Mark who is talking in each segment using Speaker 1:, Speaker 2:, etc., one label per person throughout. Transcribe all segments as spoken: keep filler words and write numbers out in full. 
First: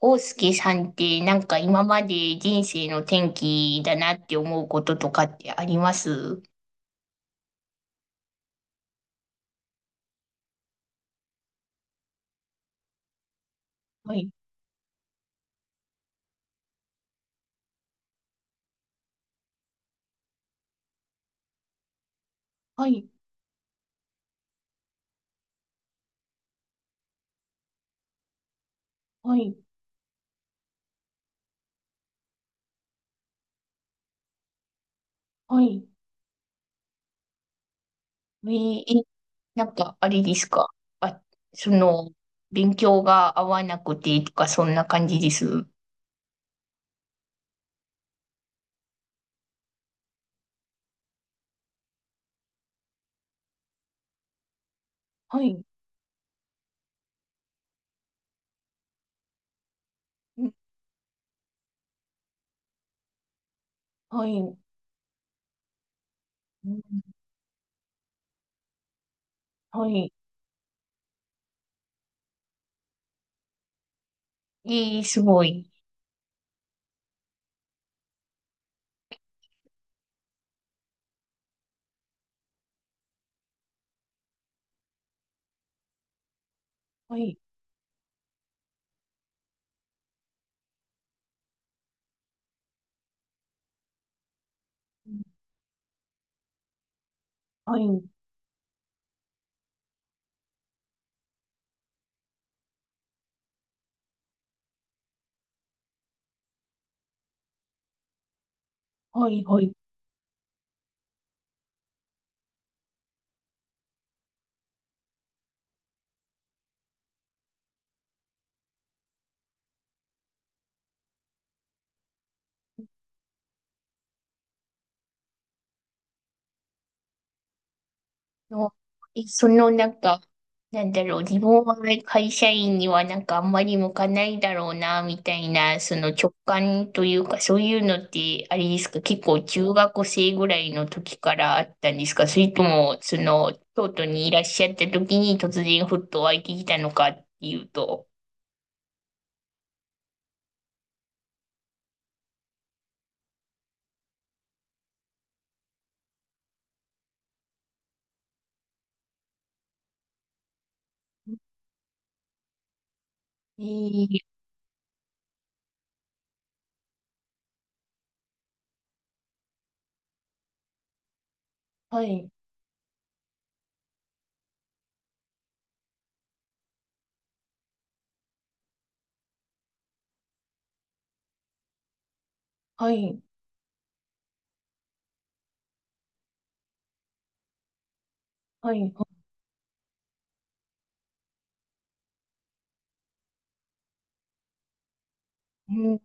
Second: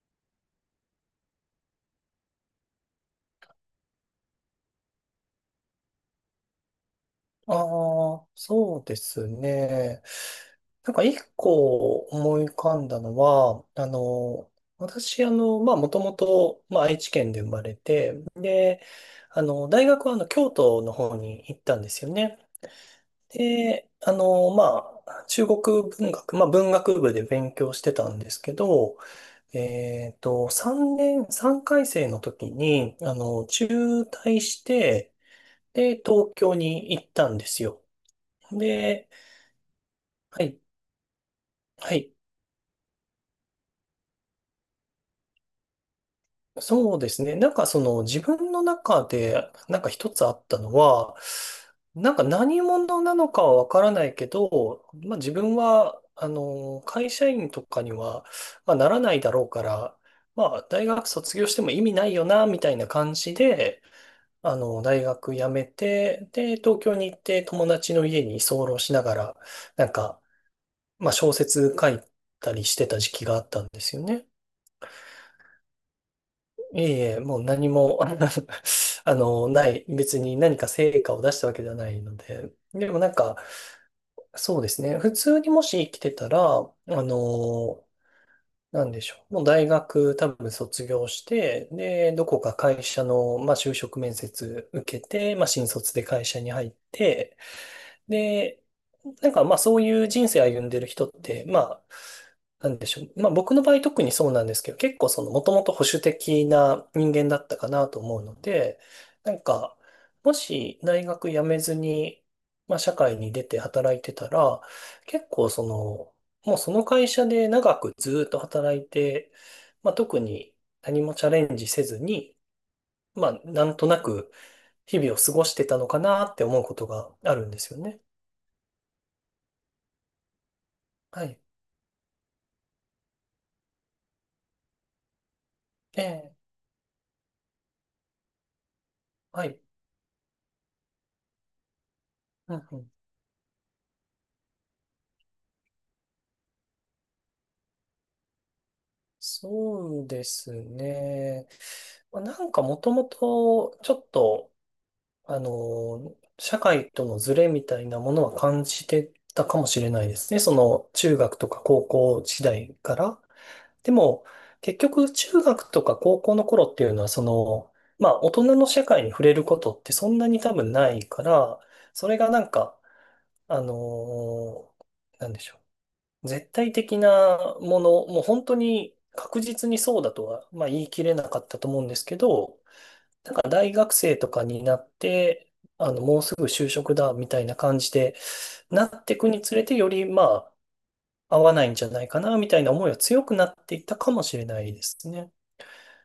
Speaker 1: 大介さんってなんか今まで人生の転機だなって思うこととかってあります？
Speaker 2: ああ、そうですね。なんか一個思い浮かんだのは、あ
Speaker 1: はい、
Speaker 2: の、私、あの、まあ、もともと、まあ、愛知県で生まれて、で、あの、大学は、あの、京都の方に行ったんですよね。
Speaker 1: はい、
Speaker 2: で、あの、まあ、中国文学、まあ、文学部で勉強してたんですけど、
Speaker 1: はい、
Speaker 2: えっと、さんねん、さんかいせい生の時に、あの、中退して、
Speaker 1: はい。
Speaker 2: で、東京に行ったんですよ。
Speaker 1: えーえ。
Speaker 2: で、
Speaker 1: なんかあれで
Speaker 2: は
Speaker 1: す
Speaker 2: い。
Speaker 1: か？あ、そ
Speaker 2: は
Speaker 1: の、
Speaker 2: い。
Speaker 1: 勉強が合わなくてとかそんな感じです。
Speaker 2: そうですね。なんかその自分の中でなんか一つあったのは、なんか何者なのかはわからないけど、まあ自
Speaker 1: は
Speaker 2: 分
Speaker 1: い、
Speaker 2: は、あの、会社員とかには、まあ、ならないだろうから、
Speaker 1: う
Speaker 2: ま
Speaker 1: ん、
Speaker 2: あ大学卒業しても意味ないよな、みたいな感じで、
Speaker 1: は
Speaker 2: あ
Speaker 1: い、
Speaker 2: の、大学辞めて、で、
Speaker 1: う
Speaker 2: 東
Speaker 1: ん、
Speaker 2: 京に行って友達の家に居候しながら、な
Speaker 1: は
Speaker 2: ん
Speaker 1: い。
Speaker 2: か、まあ小説書いたりしてた時期があったんですよね。
Speaker 1: えー、すごい。
Speaker 2: いえいえ、もう何も、あの、ない、別に何か成果を出したわけではないので、でもなんか、そうですね、普通にもし生きてたら、あ
Speaker 1: はい、
Speaker 2: の、なんでしょう、もう大学多分卒業して、で、どこか会社の、まあ、就職面接受けて、まあ、新卒で会社に入って、
Speaker 1: はい、
Speaker 2: で、なんかまあそういう人生歩んでる人って、まあ、なんでしょう。まあ僕の場合特にそうなんですけど、結構そのもともと保守的な人間だったかなと思うので、
Speaker 1: は
Speaker 2: なん
Speaker 1: い、はい。
Speaker 2: か、もし大学辞めずに、まあ社会に出て働いてたら、結構その、もうその会社で長くずっと働いて、まあ特に何もチャレンジせずに、まあなんとなく日々を過ごしてたのかなって思うことがあるんですよね。
Speaker 1: の、えそのなんか、なんだろう、
Speaker 2: は
Speaker 1: 自
Speaker 2: い。
Speaker 1: 分は会社員にはなんかあんまり向かないだろうな、みたいな、そ
Speaker 2: え
Speaker 1: の直
Speaker 2: え、
Speaker 1: 感というか、そういうのって、あれですか？結構
Speaker 2: はい。
Speaker 1: 中学生ぐらいの時からあったんですか？それ
Speaker 2: う
Speaker 1: と
Speaker 2: んうん、
Speaker 1: も、その、京都にいらっしゃった時に突然ふっと湧いてきたのかっていうと。
Speaker 2: そうですね。まあなんかもともと、ちょっと、あの、社会とのズレみたいなものは感じてたかもしれないですね。その、中学とか高校時代から。
Speaker 1: え
Speaker 2: で
Speaker 1: ー、
Speaker 2: も、結局、中学とか高校の頃っていうのは、その、まあ、大人の社会に触れることってそんなに多分ないから、
Speaker 1: は
Speaker 2: それ
Speaker 1: い、
Speaker 2: がなんか、あの、なんでしょう。絶対的なもの、もう本当に確実にそうだとは、まあ、言い切れなかったと思うんですけど、
Speaker 1: はい、
Speaker 2: なんか大学生とかになって、あの、もうすぐ就職だみたいな感じで、
Speaker 1: はい。
Speaker 2: な
Speaker 1: は
Speaker 2: ってい
Speaker 1: い。
Speaker 2: くにつれて、よりまあ、合わないんじゃないかなみたいな思いは強くなっていったかもしれないですね。
Speaker 1: うん。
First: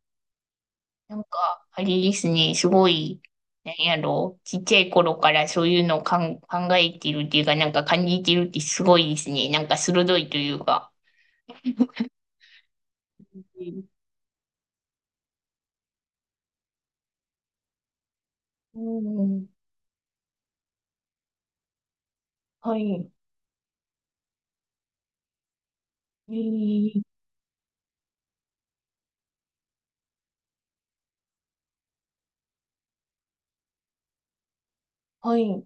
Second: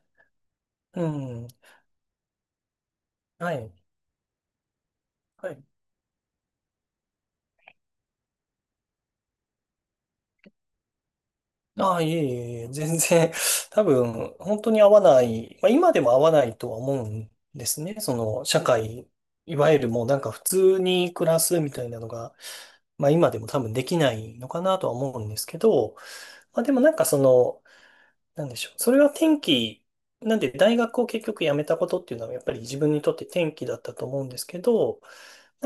Speaker 2: う
Speaker 1: なん
Speaker 2: ん。
Speaker 1: か、あれですね、すごい、
Speaker 2: は
Speaker 1: な
Speaker 2: い。
Speaker 1: んやろう、ちっちゃい頃から
Speaker 2: は
Speaker 1: そ
Speaker 2: い
Speaker 1: ういうのをかん、考えてるっていうか、なんか感じてるってすごいですね。なんか鋭いというか。
Speaker 2: ああ、いえいえいえ、全然、
Speaker 1: うん、
Speaker 2: 多分、本当に合わない、まあ、今でも合わないとは思うんですね。その、社会、いわゆるもうなんか普通に暮らすみたいなのが、
Speaker 1: は
Speaker 2: ま
Speaker 1: い、
Speaker 2: あ今でも多分できないのかなとは思うんですけど、
Speaker 1: え
Speaker 2: まあでもなん
Speaker 1: ー、
Speaker 2: かその、なんでしょう。それは転機、なんで大学を結局辞めたことっていうのはやっぱり自分にとって転機だったと思うんですけど、
Speaker 1: はい、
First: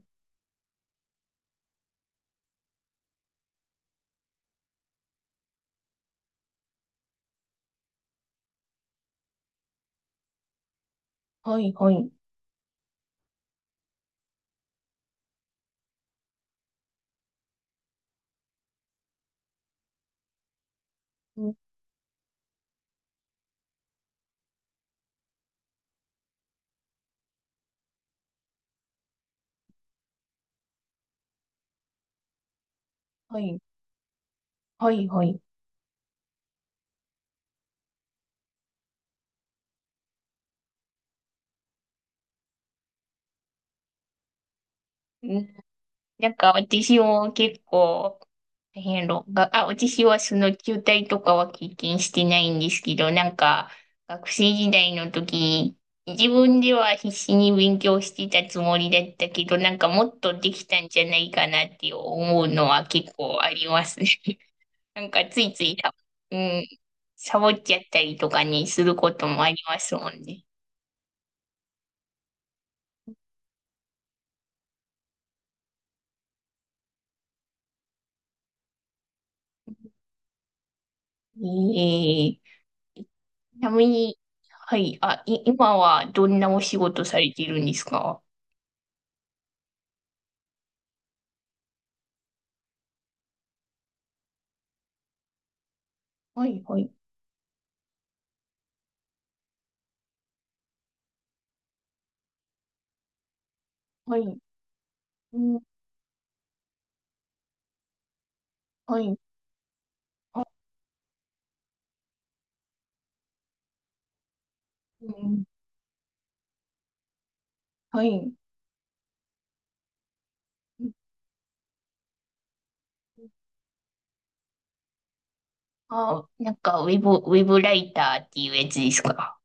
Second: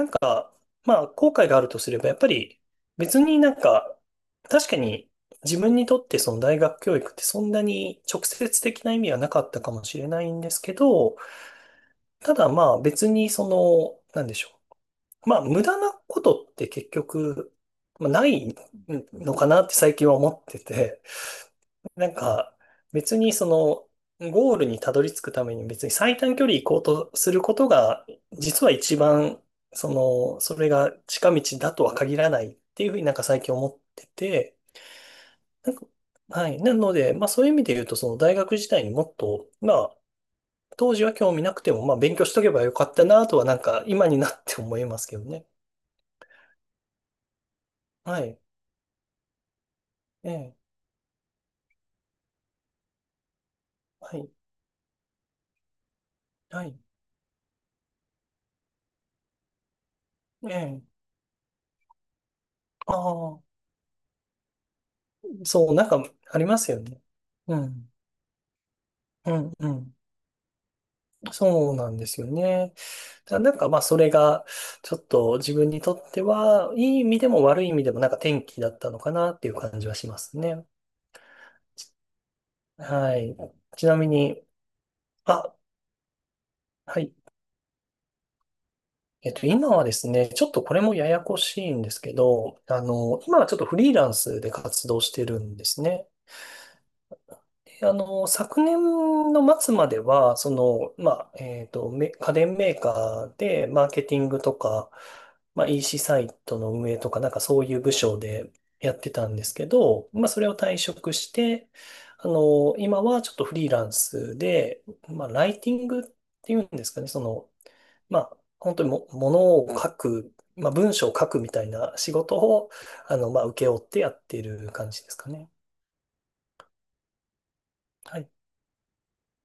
Speaker 2: まあ、後悔があるとすれば、やっぱり別になんか、確かに自分にとってその大学教育ってそんなに直接的な意味はなかったかもしれないんですけど、
Speaker 1: はい、はい、
Speaker 2: ただまあ別にその、なんでしょう。まあ無駄なことって結局、まあないのかなって最近は思ってて、
Speaker 1: うん、
Speaker 2: なんか、別にその、ゴールにたどり着くために別に最短距離行こうとすることが、実は一番、その、それが近道だとは限らないっていうふうになんか
Speaker 1: は
Speaker 2: 最近
Speaker 1: い、
Speaker 2: 思ってて、
Speaker 1: はい、はい。
Speaker 2: なんか、はい。なので、まあそういう意味で言うと、その大学時代にもっと、まあ、当時は興味なくても、まあ勉強しとけばよかったなとはなんか今になって思いますけど
Speaker 1: う
Speaker 2: ね。
Speaker 1: ん。なんか私も結
Speaker 2: は
Speaker 1: 構、
Speaker 2: い。
Speaker 1: 大変論が、あ、私は
Speaker 2: え
Speaker 1: その
Speaker 2: え。
Speaker 1: 中退とかは経験してないんですけど、なんか
Speaker 2: は
Speaker 1: 学
Speaker 2: い。
Speaker 1: 生時代の時、自分
Speaker 2: は
Speaker 1: で
Speaker 2: い。
Speaker 1: は必死に勉強してたつもりだったけど、なんかもっと
Speaker 2: え
Speaker 1: できたん
Speaker 2: え。
Speaker 1: じゃないかなって思うのは
Speaker 2: あ
Speaker 1: 結構あ
Speaker 2: あ、
Speaker 1: りますね。なんかついつ
Speaker 2: そう、
Speaker 1: い
Speaker 2: なん
Speaker 1: サ、
Speaker 2: か
Speaker 1: う
Speaker 2: ありま
Speaker 1: ん、
Speaker 2: すよね。
Speaker 1: サボ
Speaker 2: う
Speaker 1: っちゃっ
Speaker 2: ん。
Speaker 1: たりとかにすること
Speaker 2: う
Speaker 1: もあ
Speaker 2: ん。
Speaker 1: り
Speaker 2: う
Speaker 1: ます
Speaker 2: ん。
Speaker 1: もんね。
Speaker 2: そうなんですよね。だなんかまあそれがちょっと自分にとってはいい意味でも悪い意味でもなんか転機だったのかなっていう感じはしますね。
Speaker 1: ええ。
Speaker 2: はい。
Speaker 1: ちな
Speaker 2: ち
Speaker 1: み
Speaker 2: なみ
Speaker 1: に、
Speaker 2: に、
Speaker 1: はい、あ、い、
Speaker 2: あ、
Speaker 1: 今はどんなお仕
Speaker 2: は
Speaker 1: 事
Speaker 2: い。
Speaker 1: されてるんですか？
Speaker 2: えっと、今はですね、ちょっとこれもややこしいんですけど、あの、今はちょっとフリーランスで活動してるんですね。
Speaker 1: はい、はい、
Speaker 2: あの、昨年の末までは、その、まあ、えっと、め家電メーカーで、マーケテ
Speaker 1: は
Speaker 2: ィン
Speaker 1: い。
Speaker 2: グとか、
Speaker 1: うん。
Speaker 2: まあ、イーシー サイトの運営とか、なんかそういう部署でや
Speaker 1: は
Speaker 2: って
Speaker 1: い。
Speaker 2: たんですけど、まあ、そ
Speaker 1: あ。
Speaker 2: れを退職して、あの、今はちょっとフリーランスで、
Speaker 1: う
Speaker 2: まあ、
Speaker 1: ん。
Speaker 2: ライティングっていうんですかね、その、
Speaker 1: は
Speaker 2: ま
Speaker 1: い。
Speaker 2: あ、本当にも、ものを書く、まあ、文章を書くみたいな仕事を、あの、まあ、請け負ってやってる感じですかね。
Speaker 1: あ、なんか、ウェブ、ウェブライ
Speaker 2: は
Speaker 1: ターっ
Speaker 2: い
Speaker 1: ていうやつですか？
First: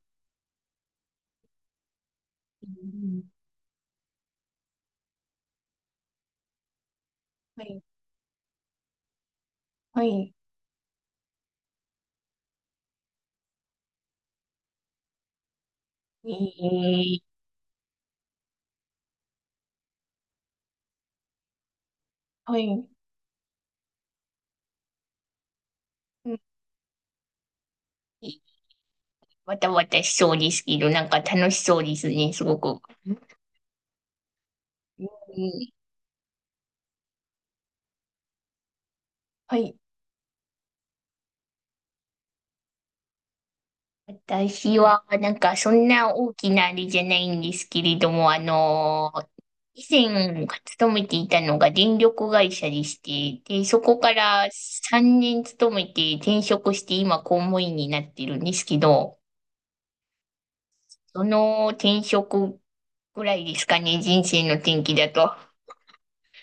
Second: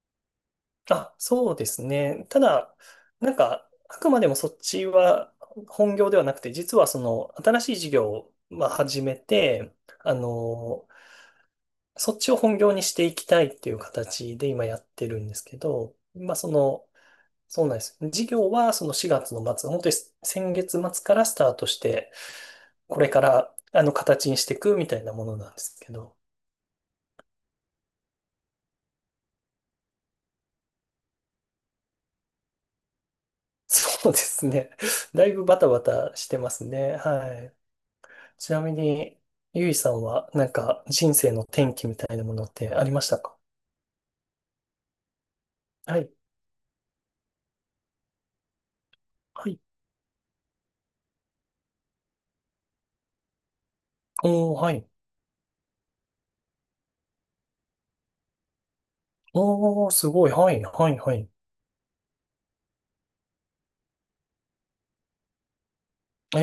Speaker 2: あ、そうですね。た
Speaker 1: う
Speaker 2: だ、
Speaker 1: ん。
Speaker 2: なんか、あくまでもそっちは本業ではなくて、実はその新
Speaker 1: は
Speaker 2: しい
Speaker 1: い。
Speaker 2: 事業をまあ始めて、
Speaker 1: は
Speaker 2: あ
Speaker 1: い。
Speaker 2: の、そっちを本業にしていきたいっていう形で今やってるんですけど、
Speaker 1: え
Speaker 2: まあその、
Speaker 1: ー、
Speaker 2: そうなんです。事業はそのしがつの末、本当に先月末からスタートして、
Speaker 1: はい。
Speaker 2: これからあの形にしていくみたいなものなんですけど、
Speaker 1: うん。わたわたしそうですけど、なんか楽しそうですね、すごく。
Speaker 2: そうですね。
Speaker 1: うん、
Speaker 2: だいぶバタバタしてますね。はい。ちなみに、
Speaker 1: は
Speaker 2: ゆ
Speaker 1: い。
Speaker 2: いさんは、なんか、人生の転機みたいなものってありましたか？
Speaker 1: 私は、なんか、そん
Speaker 2: は
Speaker 1: な
Speaker 2: い。
Speaker 1: 大きなあれじゃないんですけれども、あの、
Speaker 2: はい。
Speaker 1: 以前、勤めていたのが電力会社でして、で、そこから
Speaker 2: おー、はい。
Speaker 1: さんねん勤めて転職して、今、公務員になってるんですけど、
Speaker 2: おー、すごい。はい、はい、は
Speaker 1: そ
Speaker 2: い。
Speaker 1: の転職ぐらいですかね、人生の転機だと。
Speaker 2: えー、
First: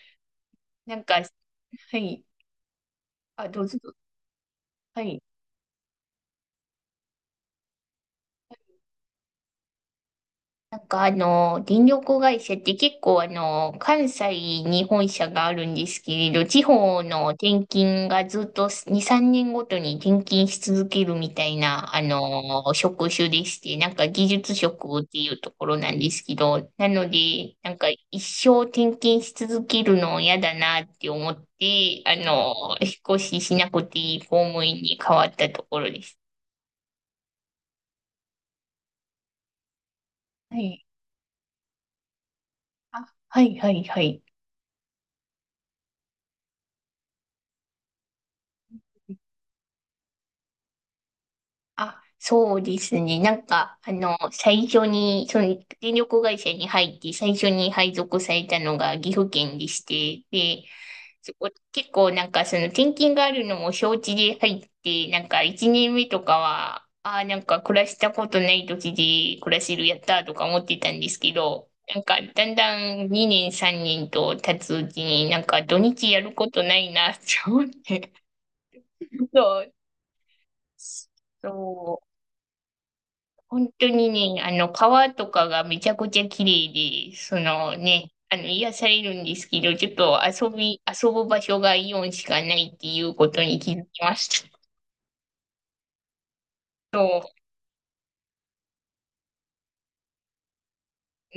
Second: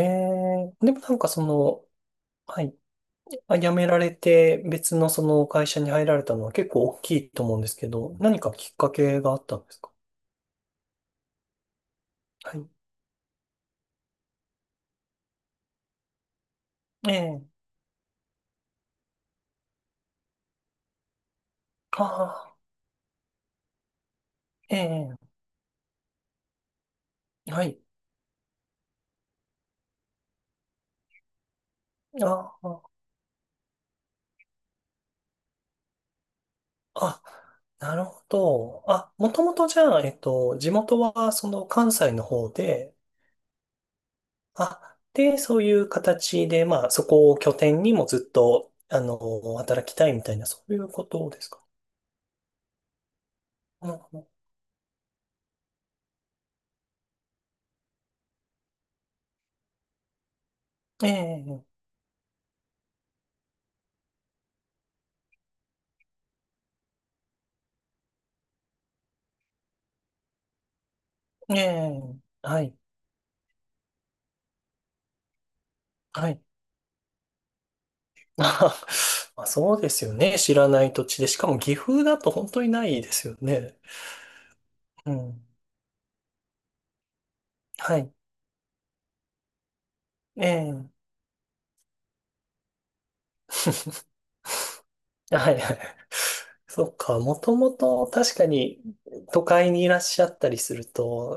Speaker 2: で
Speaker 1: な
Speaker 2: も
Speaker 1: ん
Speaker 2: な
Speaker 1: か、
Speaker 2: んかそ
Speaker 1: は
Speaker 2: の、
Speaker 1: い。
Speaker 2: はい。
Speaker 1: あ、
Speaker 2: あ
Speaker 1: どう
Speaker 2: 辞
Speaker 1: ぞ。
Speaker 2: められて、別
Speaker 1: は
Speaker 2: のそ
Speaker 1: い。
Speaker 2: の会社に入られたのは結構大きいと思うんですけど、何かきっかけがあったんですか？
Speaker 1: なんかあの、電力会社
Speaker 2: は
Speaker 1: っ
Speaker 2: い。
Speaker 1: て結構あの、関西に本社があるんですけれど、地方の
Speaker 2: ええ
Speaker 1: 転勤がずっとに、さんねんごとに転勤し続けるみたいな、あ
Speaker 2: ああ
Speaker 1: の、職種でして、なんか技術
Speaker 2: ー、
Speaker 1: 職っ
Speaker 2: え
Speaker 1: ていうところなんですけど、なの
Speaker 2: え
Speaker 1: で、
Speaker 2: は
Speaker 1: なん
Speaker 2: い。
Speaker 1: か一生転勤し続けるの嫌だなって思って、あ
Speaker 2: あ
Speaker 1: の、
Speaker 2: ー
Speaker 1: 引っ越ししなくていい公務員に変わったところです。
Speaker 2: あ、なるほど。あ、もともとじゃあ、えっと、
Speaker 1: は
Speaker 2: 地
Speaker 1: い。
Speaker 2: 元はその関西の方で、
Speaker 1: あ、はい、はい、はい。
Speaker 2: あ、で、そういう形で、まあ、そこを拠点にもずっと、あの、働きたいみたいな、そういうことですか。
Speaker 1: あ、そうですね。なんか、
Speaker 2: う
Speaker 1: あ
Speaker 2: ん
Speaker 1: の、
Speaker 2: うん
Speaker 1: 最初に、その、電力会社に入って、最初に配属されたのが岐阜県でして、で、
Speaker 2: え
Speaker 1: そこ、
Speaker 2: え、
Speaker 1: 結構なんか、その、転勤があるのも承知で入って、なんか、いちねんめとかは、ああ、なんか、暮らしたことない土地で暮らせる、やったーとか思ってたんですけ
Speaker 2: え
Speaker 1: ど、な
Speaker 2: え、
Speaker 1: んか、だん
Speaker 2: はい、
Speaker 1: だんにねん、さんねんと経つうちに、なんか、土日や
Speaker 2: は
Speaker 1: る
Speaker 2: い。
Speaker 1: ことないな、って思って、
Speaker 2: ま あ、
Speaker 1: そう、
Speaker 2: そうですよね。知らない土地で。しかも岐
Speaker 1: そ
Speaker 2: 阜
Speaker 1: う。
Speaker 2: だと本当にないですよ
Speaker 1: 本
Speaker 2: ね。
Speaker 1: 当にね、あの、川
Speaker 2: う
Speaker 1: とか
Speaker 2: ん。
Speaker 1: がめちゃくちゃ綺麗で、その
Speaker 2: は
Speaker 1: ね、
Speaker 2: い。
Speaker 1: あの、癒されるんですけど、ちょっと
Speaker 2: え
Speaker 1: 遊び、
Speaker 2: え、
Speaker 1: 遊ぶ場所がイオンしかないっていうことに気づきました。
Speaker 2: はい。そっ
Speaker 1: そ
Speaker 2: か。もともと確かに都会にいらっしゃったりする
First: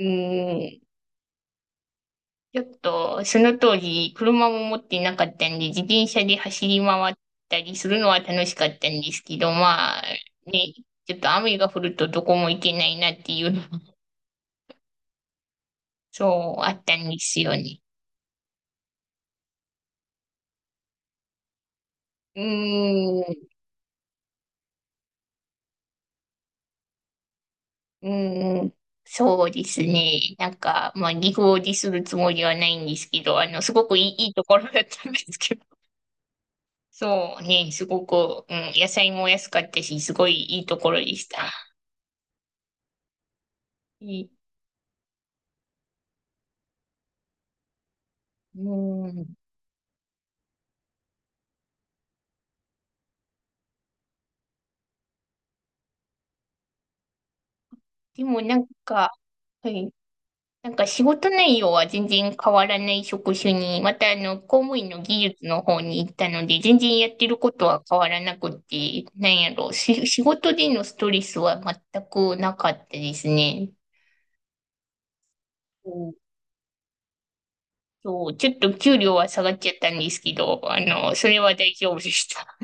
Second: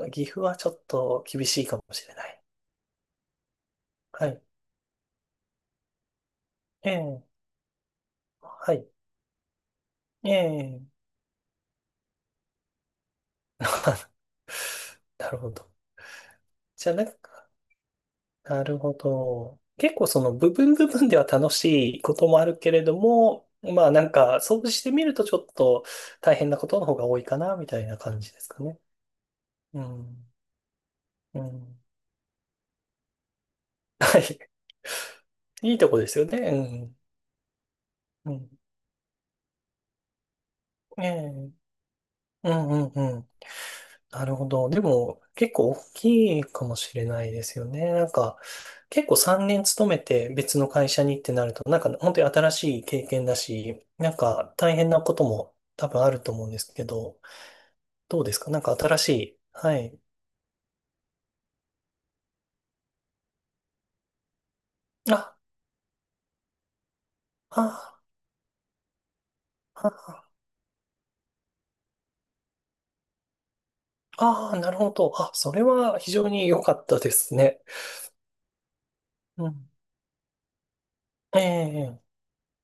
Speaker 1: う、う
Speaker 2: 岐阜はちょ
Speaker 1: ん、
Speaker 2: っと厳しいかもしれない。
Speaker 1: ちょっと、その当時、
Speaker 2: はい。
Speaker 1: 車も持ってなかったんで、自転車で走り
Speaker 2: え
Speaker 1: 回っ
Speaker 2: え、
Speaker 1: たりするのは楽しか
Speaker 2: は
Speaker 1: っ
Speaker 2: い。
Speaker 1: たんですけど、まあ、
Speaker 2: え
Speaker 1: ね、
Speaker 2: え。
Speaker 1: ちょっと雨が降るとどこも行けないなっていうのも、
Speaker 2: あ、なるほど。
Speaker 1: そう、あっ
Speaker 2: じゃ
Speaker 1: た
Speaker 2: あなん
Speaker 1: んです
Speaker 2: か、
Speaker 1: よね。
Speaker 2: なるほど。結構その部分部分では楽しいことも
Speaker 1: う
Speaker 2: あるけれど
Speaker 1: ー
Speaker 2: も、
Speaker 1: ん。
Speaker 2: まあなんか、掃除してみるとちょっと大変なことの方が多いかな、みたいな
Speaker 1: う
Speaker 2: 感じですか
Speaker 1: ん、
Speaker 2: ね。
Speaker 1: そうです
Speaker 2: う
Speaker 1: ね。
Speaker 2: ん。
Speaker 1: なんか、まあ、二
Speaker 2: う
Speaker 1: 合で
Speaker 2: ん。
Speaker 1: するつもりはないんですけど、あの、すごくいい、いいと
Speaker 2: は
Speaker 1: ころだったんですけど。
Speaker 2: い。いいとこですよね。う ん。
Speaker 1: そうね、すご
Speaker 2: う
Speaker 1: く、
Speaker 2: ん。
Speaker 1: うん、野菜も安かったし、すごいいいところ
Speaker 2: え
Speaker 1: でした。
Speaker 2: え。うんうんうん。な
Speaker 1: い
Speaker 2: るほど。でも、結構大きいかもしれないですよね。なんか、結
Speaker 1: う
Speaker 2: 構
Speaker 1: ん、
Speaker 2: さんねん勤めて別の会社にってなると、なんか本当に新しい経験だし、なんか大変なことも多分あると思うんですけど、ど
Speaker 1: で
Speaker 2: うです
Speaker 1: も
Speaker 2: か
Speaker 1: な
Speaker 2: なん
Speaker 1: ん
Speaker 2: か新し
Speaker 1: か、
Speaker 2: い。
Speaker 1: は
Speaker 2: は
Speaker 1: い、
Speaker 2: い。
Speaker 1: なんか仕事内容は全然変わらない職種に、またあの、公務員の技
Speaker 2: あ、
Speaker 1: 術の方に行ったので、全然やってることは
Speaker 2: あ、
Speaker 1: 変わらなくて、なんやろう、し、仕
Speaker 2: あ、
Speaker 1: 事でのストレスは全くなかったですね。
Speaker 2: あ、なるほど。あ、それは非常に良かったですね。
Speaker 1: そう、ちょっと給料は下
Speaker 2: う
Speaker 1: がっち
Speaker 2: ん。
Speaker 1: ゃったんですけど、あの、それ
Speaker 2: え
Speaker 1: は大丈夫
Speaker 2: え
Speaker 1: で
Speaker 2: え
Speaker 1: した。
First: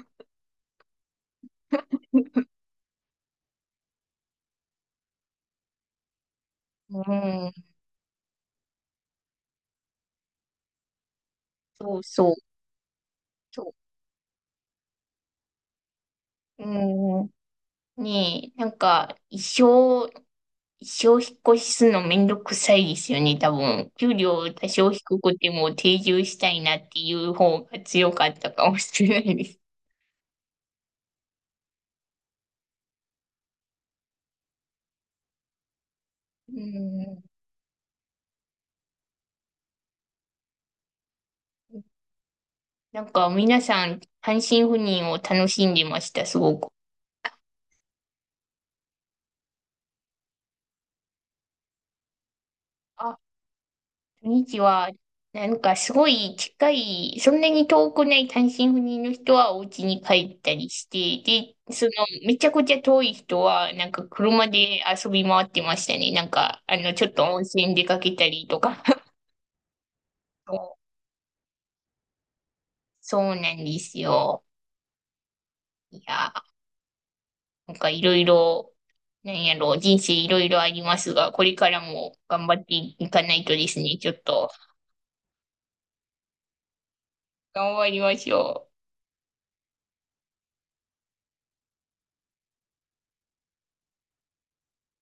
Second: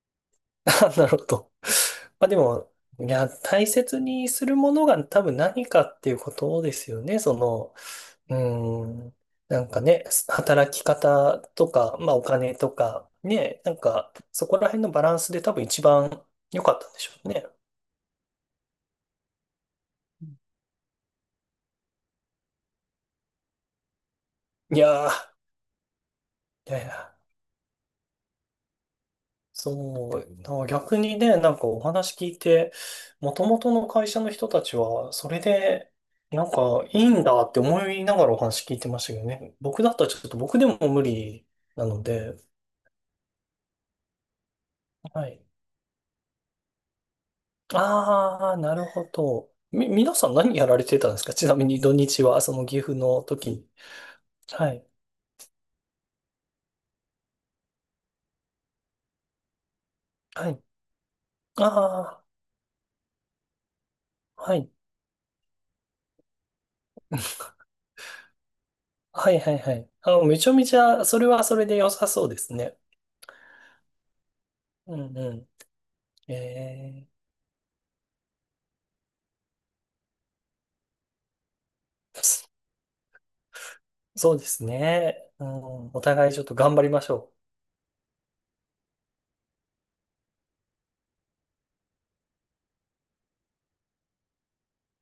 Speaker 2: あ、なるほど。まあでも、いや、大切にするものが多分何かっていうことです
Speaker 1: う
Speaker 2: よね。そ
Speaker 1: ん、
Speaker 2: の、うん。なんかね、働き方とか、
Speaker 1: そう
Speaker 2: まあお
Speaker 1: そう、
Speaker 2: 金とか、ね、な
Speaker 1: そ
Speaker 2: んかそこら辺のバランスで多分一番
Speaker 1: う。
Speaker 2: 良かったんでしょ
Speaker 1: う
Speaker 2: う
Speaker 1: ん、
Speaker 2: ね。
Speaker 1: ねえ、なんか、一生、一生引っ越しするのめんどくさいですよね、多分。給料多
Speaker 2: い
Speaker 1: 少
Speaker 2: や
Speaker 1: 低
Speaker 2: ー、
Speaker 1: くても定住したい
Speaker 2: い
Speaker 1: なっ
Speaker 2: やい
Speaker 1: てい
Speaker 2: や、
Speaker 1: う方が強かったかもしれないです。
Speaker 2: そう、だから逆にね、なんかお話聞いて、もともとの会社の人たちは、それで、なん
Speaker 1: う
Speaker 2: かいい
Speaker 1: ん、
Speaker 2: んだって思いながらお話聞いてましたけどね。僕だったらちょっと僕でも無理なので、
Speaker 1: なんか、皆さん、単身赴任を
Speaker 2: はい。
Speaker 1: 楽しんでました、すごく。
Speaker 2: ああ、なるほど。み、皆さん何やられてたんですか？ちなみに土日は、その岐阜の
Speaker 1: あ。
Speaker 2: 時に。
Speaker 1: 土日
Speaker 2: はい。
Speaker 1: は、なんかすごい近い、そんなに遠くない単身赴任の人はお家に帰っ
Speaker 2: は
Speaker 1: た
Speaker 2: い。
Speaker 1: りして、で、その、
Speaker 2: あ
Speaker 1: めちゃくちゃ遠い人は、なんか
Speaker 2: あ、
Speaker 1: 車
Speaker 2: はい。
Speaker 1: で遊び回ってましたね。なんか、あの、ちょっと温泉出かけたりとか。
Speaker 2: はいはいはい。あ、めちゃ
Speaker 1: そ
Speaker 2: め
Speaker 1: う。
Speaker 2: ちゃ、それはそれで良さそうですね。
Speaker 1: そうなんですよ。
Speaker 2: うんうん。
Speaker 1: いや、
Speaker 2: ええ、
Speaker 1: なんかいろいろ、なんやろう、人生いろいろありますが、これからも頑張っていかないとですね、ちょっ
Speaker 2: そうで
Speaker 1: と
Speaker 2: すね。うん、お互いちょっと頑張りましょう。
Speaker 1: 頑張りましょう。